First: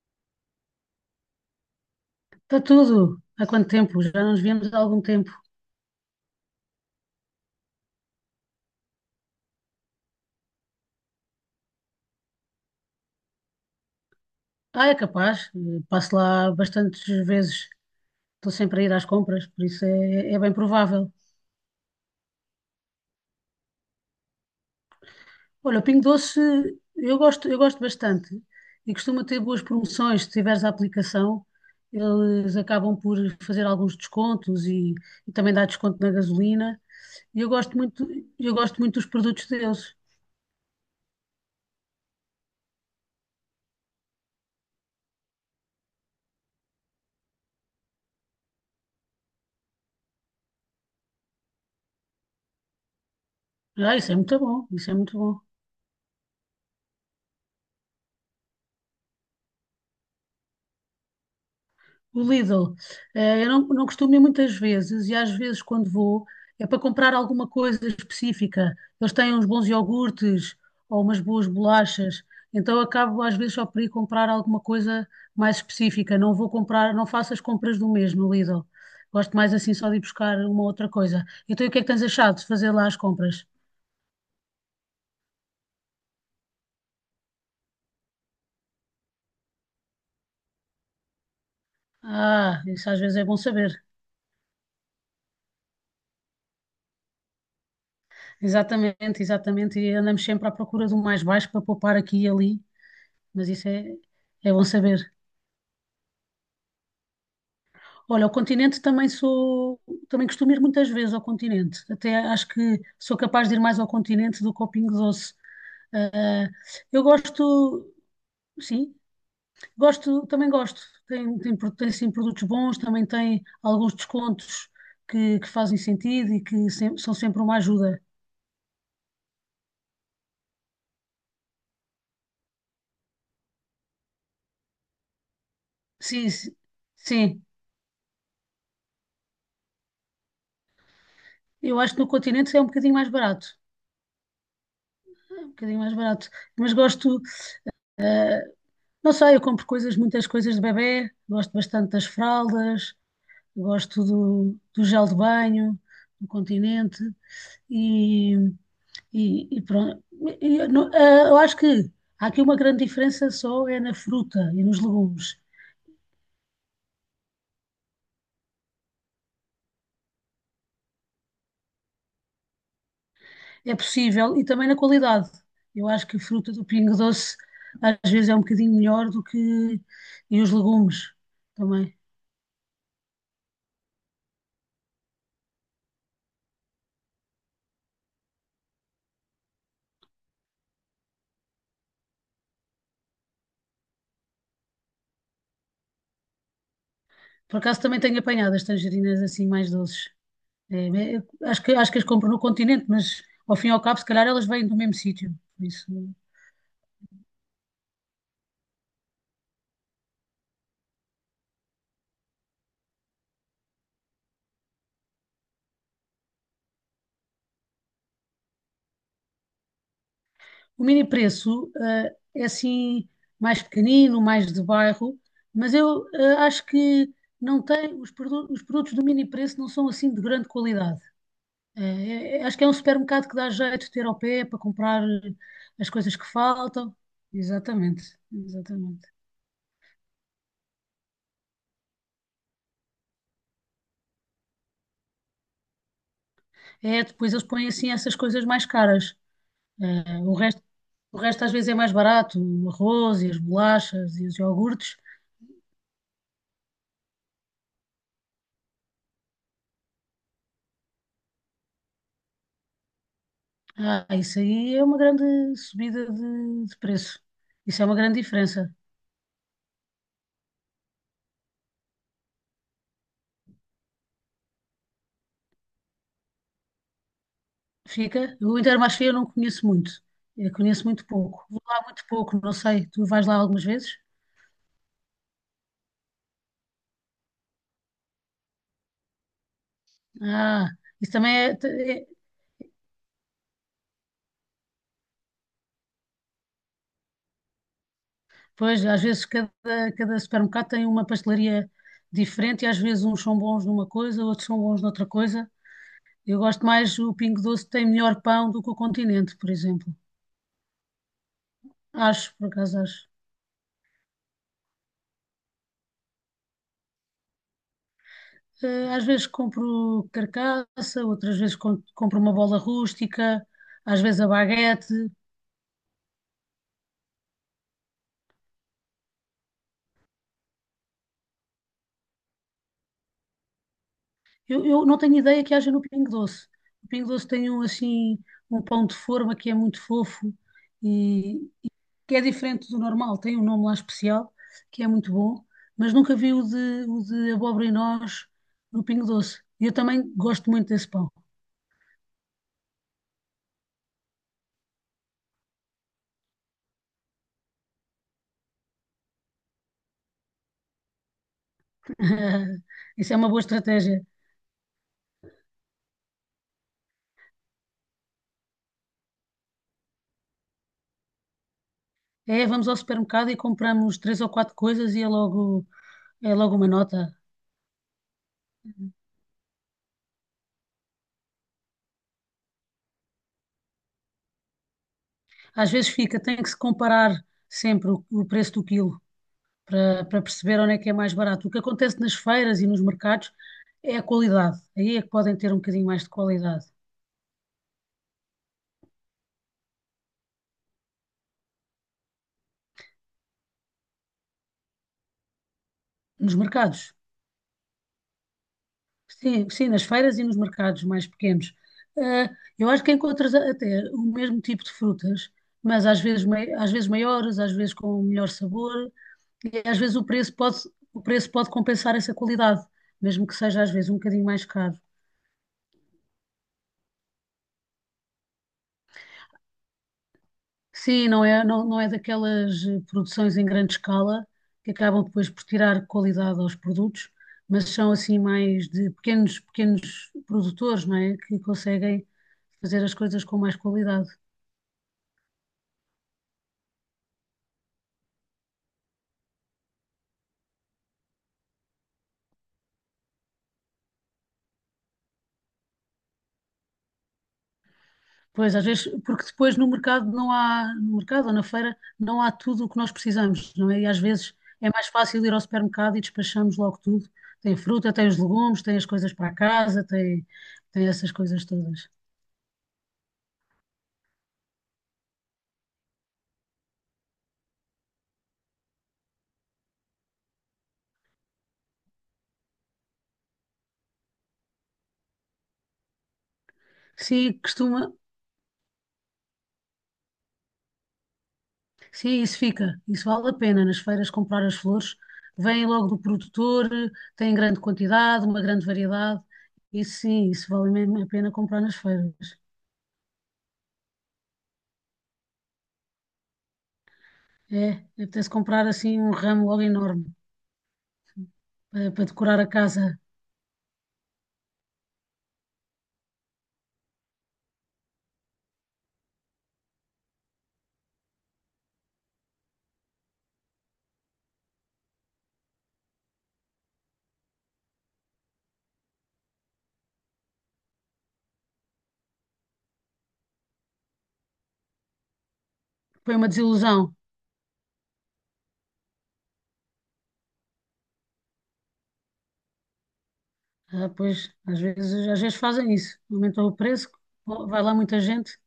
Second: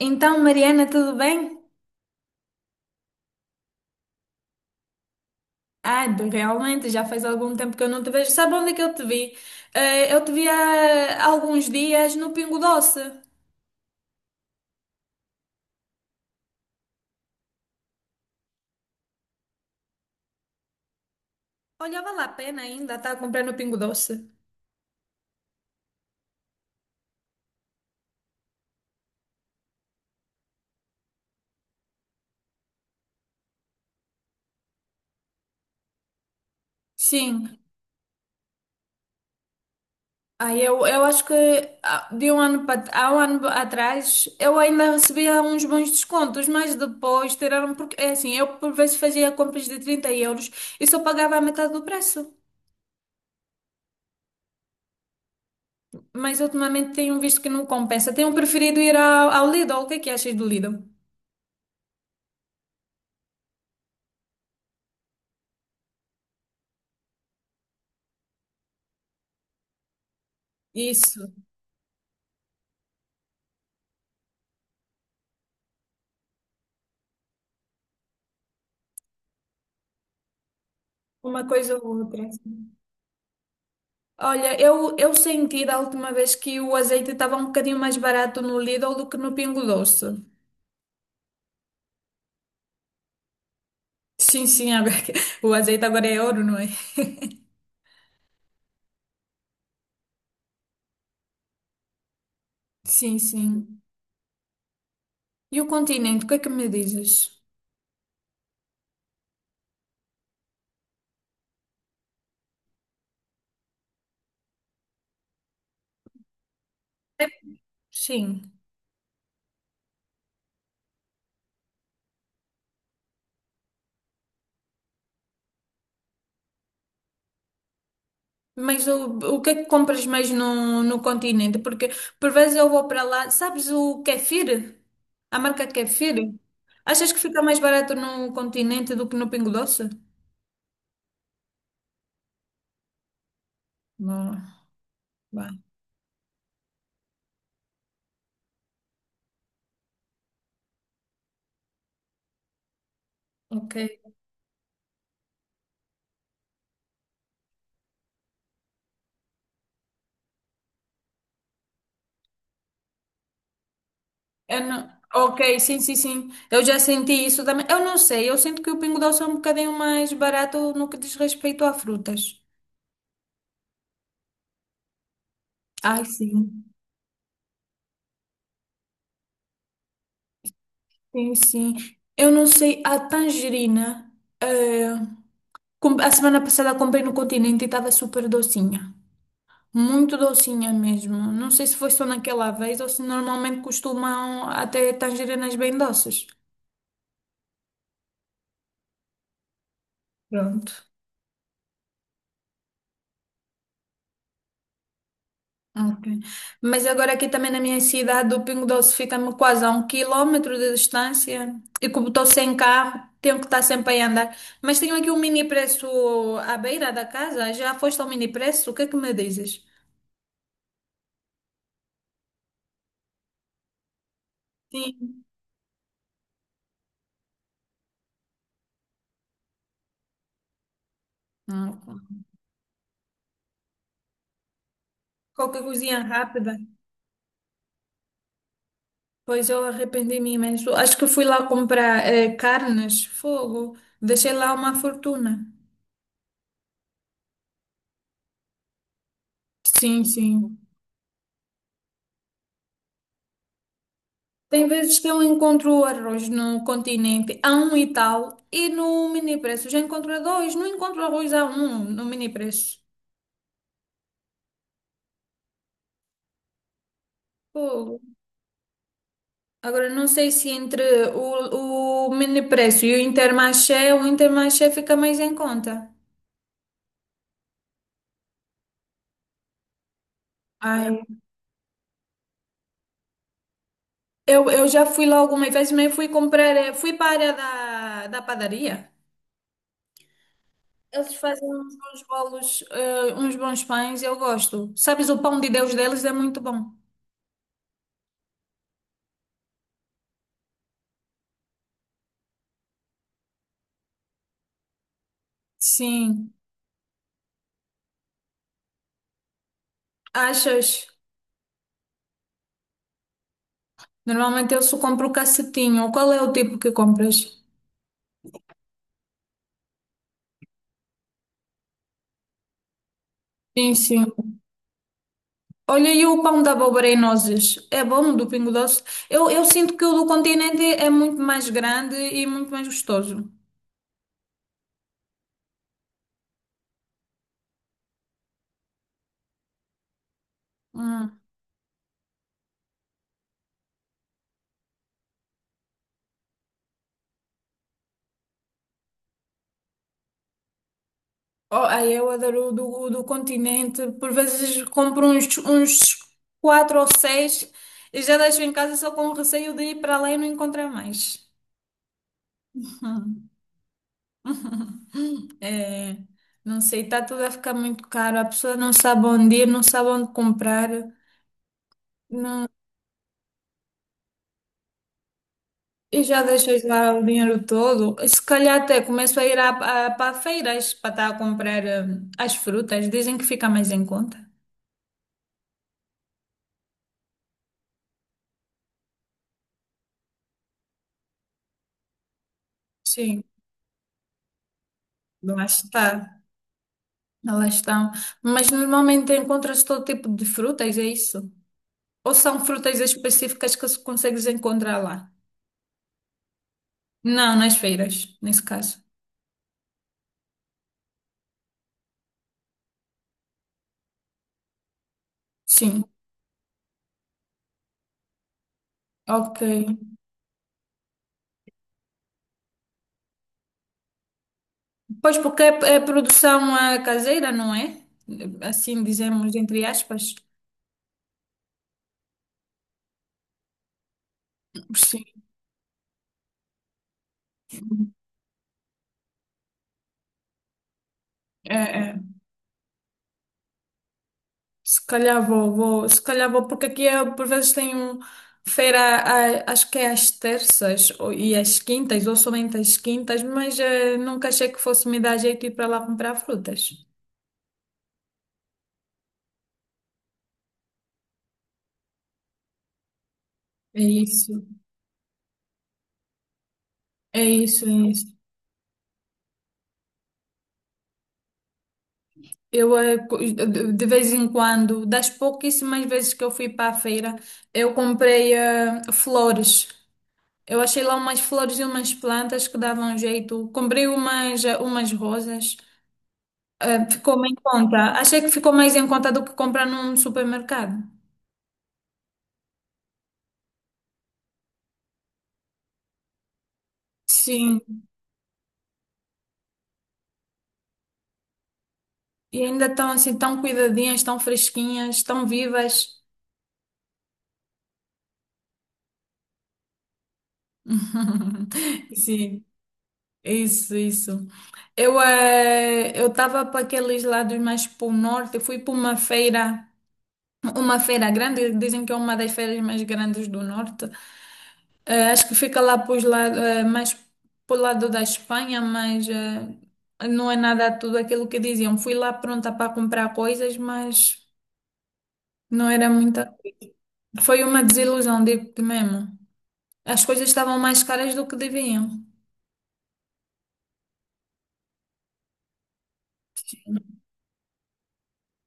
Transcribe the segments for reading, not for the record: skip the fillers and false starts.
Então, Mariana, tudo bem? Está tudo. Há quanto tempo? Já não nos víamos há algum tempo. Realmente, já faz algum tempo que eu não te vejo. Sabe onde é que eu te vi? Eu te vi há alguns dias no Pingo Doce. Ah, é capaz. Passo lá bastantes vezes. Estou sempre a ir às compras, por isso é bem provável. Olha, vale a pena ainda estar a comprar no Pingo Doce. Olha, o Pingo Doce eu gosto bastante e costuma ter boas promoções. Se tiveres a aplicação, eles acabam por fazer alguns descontos e também dá desconto na gasolina. E Sim. Eu gosto muito dos produtos deles. Eu acho que de um ano para, há um ano atrás eu ainda recebia uns bons descontos, mas depois tiraram, porque é assim, eu por vezes fazia compras de 30 euros e só pagava a metade do preço. Ah, isso é muito bom, isso é muito bom. Mas ultimamente tenho visto que não compensa. Tenho preferido ir ao Lidl. O que é que achas do Lidl? O Lidl. Eu não, não costumo ir muitas vezes e às vezes quando vou é para comprar alguma coisa específica. Eles têm uns bons iogurtes ou umas Isso, boas bolachas. Então eu acabo às vezes só por ir comprar alguma coisa mais específica. Não faço as compras do mesmo Lidl. Gosto mais assim só de ir buscar uma outra coisa. uma Então e o coisa que é que ou tens outra. achado de fazer lá as compras? Olha, eu senti da última vez que o azeite estava um bocadinho mais barato no Lidl do que no Pingo Doce. Ah, isso às vezes é bom saber. Sim, sim, o azeite agora é ouro, não é? Exatamente, exatamente. E andamos sempre à procura do mais baixo para poupar aqui e ali. Sim, Mas sim. É bom saber. E o continente, o que é que me dizes? Olha, ao continente também também costumo ir muitas vezes ao continente. Até acho que sou capaz de ir mais ao continente do que ao Pingo Doce. Ah, eu gosto, Sim. sim, gosto, também gosto. Tem sim produtos bons, também tem alguns descontos que fazem sentido e que são sempre uma ajuda. Mas o que é que compras mais no continente? Porque por vezes eu vou para lá. Sabes o kefir? A marca kefir? Sim, sim, Achas que fica sim. mais barato no continente do que no Pingo Doce? Eu acho que no continente é um bocadinho mais barato. Não, É um vá, bocadinho mais barato. Mas gosto. ah, Não sei, eu compro muitas coisas de bebé, gosto bastante das fraldas, ok. gosto do gel de banho, do continente e, e pronto. E eu não- ah, eu acho que há aqui uma grande diferença só é na fruta Eu e nos não- legumes. Ok, sim, sim, sim. Eu já senti isso também. Eu não sei, eu sinto que o Pingo Doce é um bocadinho mais barato no que diz respeito a frutas. É possível e também na qualidade. Eu Ai, acho que a fruta sim. do Pingo Doce às vezes é um bocadinho melhor do que e os legumes Sim, sim. também. Eu não sei, a tangerina. eh, A semana passada comprei no Continente e estava super docinha. Muito docinha mesmo. Não sei se foi só naquela vez ou se normalmente costumam até tangerinas bem doces. Por acaso também tenho apanhado as tangerinas assim mais doces. Pronto. É, é, acho que as compro no continente, mas ao fim e ao cabo, se calhar elas vêm do mesmo sítio. Por isso, Ok. Mas agora aqui também, na minha cidade, o Pingo Doce fica-me quase a um quilómetro de distância, e como estou sem carro, tenho que estar sempre a andar. Mas tenho aqui um mini preço à beira da casa. Já foste ao mini preço? O que é que me dizes? o mini preço, é assim mais pequenino, mais de bairro, Sim. mas acho que não tem, os produtos do mini preço não são assim de grande qualidade. Eh, Ok. Acho que é um supermercado que dá jeito de ter ao pé para comprar Qualquer as coisinha coisas que rápida. faltam. Exatamente, exatamente. Pois eu arrependi-me imenso. Acho que fui lá comprar carnes, fogo. Deixei lá uma fortuna. É, depois eles põem assim essas coisas mais caras. Sim, Ah, sim. O resto às vezes é mais barato, o arroz e as bolachas e os Tem iogurtes. vezes que eu encontro arroz no continente a um e tal, e no mini preço já encontro a dois. Não encontro arroz a um no mini preço. Ah, isso aí é uma grande subida de preço. Isso é uma Fogo. grande diferença. Agora, não sei se entre o mini preço e o Intermarché fica mais em conta. Fica. O Intermarché eu não conheço muito. Eu conheço Ai, muito pouco. Vou lá muito pouco, não sei. Tu vais lá algumas vezes? Eu já fui lá algumas vezes, mas fui comprar, fui para a área da padaria. Ah, isso Eles também fazem é. uns bons é- bolos, uns bons pães, eu gosto. Sabes, o pão de Deus deles é muito bom. pois, às vezes cada supermercado tem uma pastelaria diferente e às vezes uns são bons numa coisa, outros são bons noutra coisa. Sim. Eu gosto mais, o Pingo Doce tem melhor pão do que o Continente, por exemplo. Achas? Acho, por acaso acho. Normalmente eu só compro o cacetinho. Qual é o tipo que compras? Às vezes compro carcaça, compro uma bola rústica, Sim, às sim. vezes a baguete. Olha, e o pão da abóbora e nozes? É bom do Pingo Doce? Eu sinto que o do continente é muito mais grande e muito mais gostoso. Eu não tenho ideia que haja no Pingo Doce. O Pingo Doce tem um, assim, um pão de forma que é muito fofo Hum. e que é diferente do normal. Tem um nome lá especial, que é muito bom, mas nunca vi o de abóbora e nós no Pingo Doce. E eu também gosto muito desse pão. Oh, ai, eu adoro o o do Continente. Por vezes compro uns quatro ou seis e já deixo em casa só com receio de ir para lá e não encontrar mais. Isso é uma boa estratégia. É, não sei, está tudo a ficar muito caro. A pessoa não sabe onde ir, não sabe onde comprar. É, Não, vamos ao supermercado e compramos três ou quatro coisas e é e já é logo deixas uma lá o nota. dinheiro todo. E se calhar até começo a ir para feiras, para estar a comprar as frutas. Dizem que fica mais em conta. Às vezes fica, tem que se comparar sempre o preço do quilo para perceber onde é que é mais barato. O que acontece nas feiras e nos Sim, mercados é a qualidade. Aí é que podem lá ter um bocadinho mais de está. qualidade. Elas estão. Mas normalmente encontra-se todo tipo de frutas, é isso? Ou são frutas específicas que se consegues encontrar lá? Nos mercados. Não, nas feiras, nesse caso. Sim, sim, nas feiras e nos mercados mais pequenos. Ah, eu acho que até o mesmo tipo de frutas, Sim, mas às às vezes maiores, às vezes com melhor sabor, ok. e às vezes o preço pode compensar essa qualidade, mesmo que seja às vezes um bocadinho mais caro. Pois porque é produção caseira, não é? Assim dizemos, entre aspas. Sim, não é, não, não é daquelas produções em grande escala que acabam Sim, depois por tirar qualidade aos produtos, mas são assim mais de pequenos, pequenos produtores, não é? Que é, é. conseguem fazer as coisas com mais qualidade. Se calhar se calhar vou, porque aqui por vezes tem um feira, acho que é às terças e às quintas, ou somente às quintas, mas nunca achei que fosse me dar jeito ir para lá comprar frutas. Pois, às vezes, porque depois no mercado não há, no mercado ou na feira, não há tudo o que nós precisamos, não É é? E às vezes isso, é mais fácil ir ao supermercado e despachamos logo tudo. é Tem isso, é fruta, isso. tem os legumes, tem as coisas para a casa, tem essas coisas todas. De vez em quando, das pouquíssimas vezes que eu fui para a feira, eu comprei flores. Eu achei lá umas flores e umas plantas que davam jeito. Comprei umas rosas. Ficou mais em Sim, conta. costuma, Achei que ficou mais em conta do que comprar num supermercado. sim, isso fica, isso vale a pena nas feiras comprar as flores, vêm logo do produtor, têm Sim, grande quantidade, uma grande variedade, isso sim, isso vale mesmo a pena comprar nas feiras. e ainda estão assim tão cuidadinhas, tão fresquinhas, tão vivas. É, apetece comprar assim um ramo logo enorme. Para decorar Sim, a casa. isso, isso. Eu estava para aqueles lados mais para o norte, fui para uma feira grande. Dizem que é uma das feiras mais grandes do norte. É, acho que fica lá pros lado, é, mais pro lado da Espanha, mas é, não é nada tudo aquilo que diziam. Fui lá pronta para comprar coisas, mas não era Foi muita uma coisa. desilusão. Foi uma desilusão, digo-te mesmo. As coisas estavam mais caras do que deviam. Ah, pois, às vezes fazem isso. Aumentam o preço, vai lá muita gente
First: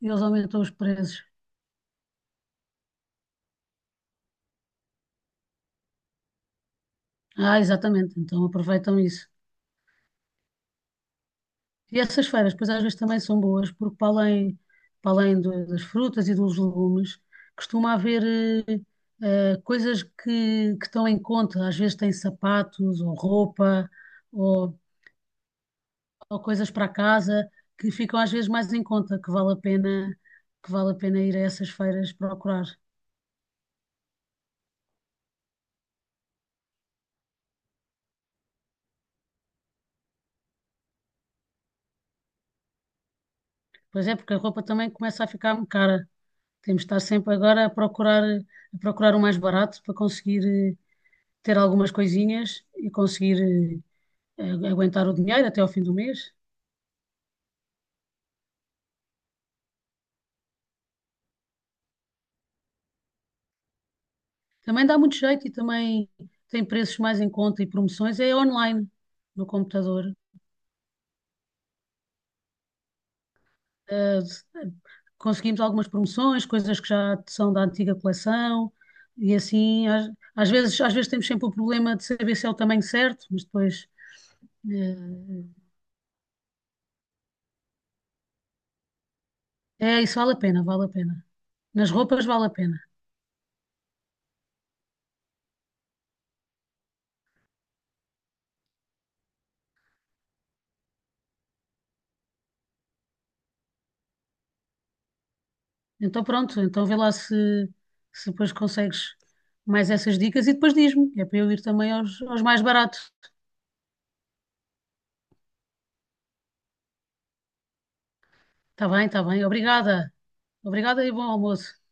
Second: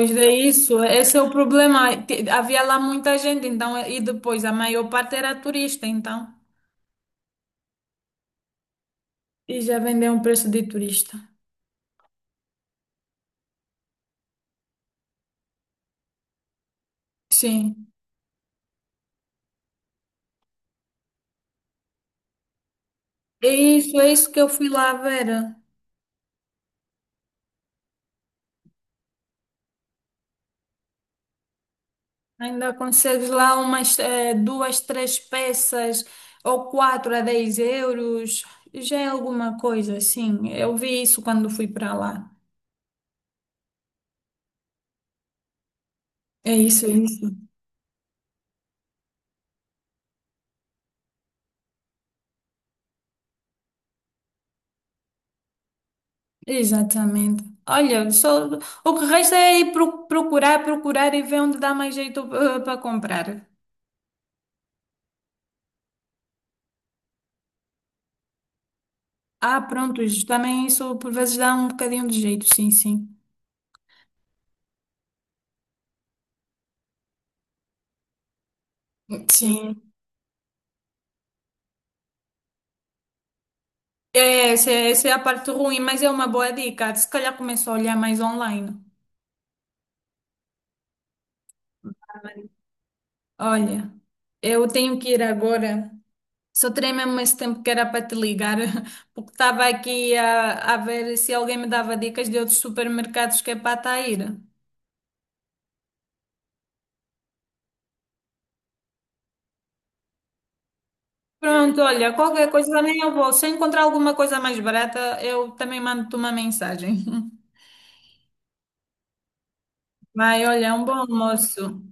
e eles é aumentam os isso, esse é preços. o problema. Havia lá muita gente, então, e depois a maior parte era turista, então. Ah, exatamente. Então aproveitam isso. E já vendeu um preço de turista. E essas feiras, pois às vezes também são boas, porque para além das frutas e dos legumes, Sim. costuma haver coisas que estão em conta. Às vezes tem sapatos ou roupa, É isso que eu fui ou lá ver. ou coisas para casa que ficam às vezes mais em conta, que vale a pena, que vale a pena ir a essas feiras procurar. Ainda consegues lá umas duas, três peças ou quatro, a 10 euros. Já é alguma coisa, sim. Eu vi isso quando fui para lá. Pois é, porque a roupa também começa a ficar cara. É Temos isso, de é estar sempre isso. agora a procurar o mais barato para conseguir ter algumas coisinhas e conseguir aguentar o dinheiro até ao fim do mês. Exatamente. Olha, só, o que resta é ir procurar, procurar e ver onde dá mais jeito para comprar. Também dá muito jeito e também tem preços mais em conta e promoções. É online, no Ah, pronto, computador. isso também, isso por vezes dá um bocadinho de jeito, sim, sim. eh, conseguimos algumas promoções, coisas que já são da antiga coleção, e assim, Sim. às, às vezes temos sempre o problema de saber se é o tamanho certo, mas depois, É, essa, é essa é a eh, parte ruim, mas é uma boa dica. Se calhar começo a olhar mais online. é, isso vale a pena, vale a pena. Nas roupas vale a pena. Olha, eu tenho que ir agora. Só terei mesmo esse tempo que era para te ligar, porque estava aqui a ver se alguém me dava dicas de outros supermercados que é para estar a ir. Então pronto, então vê lá se depois consegues mais essas dicas e depois diz-me, é para eu ir Pronto, também olha, aos, aos qualquer mais coisa também baratos. eu vou. Se eu encontrar alguma coisa mais barata, eu também mando-te uma mensagem. Está bem, obrigada. Vai, olha, um bom Obrigada e bom almoço. almoço.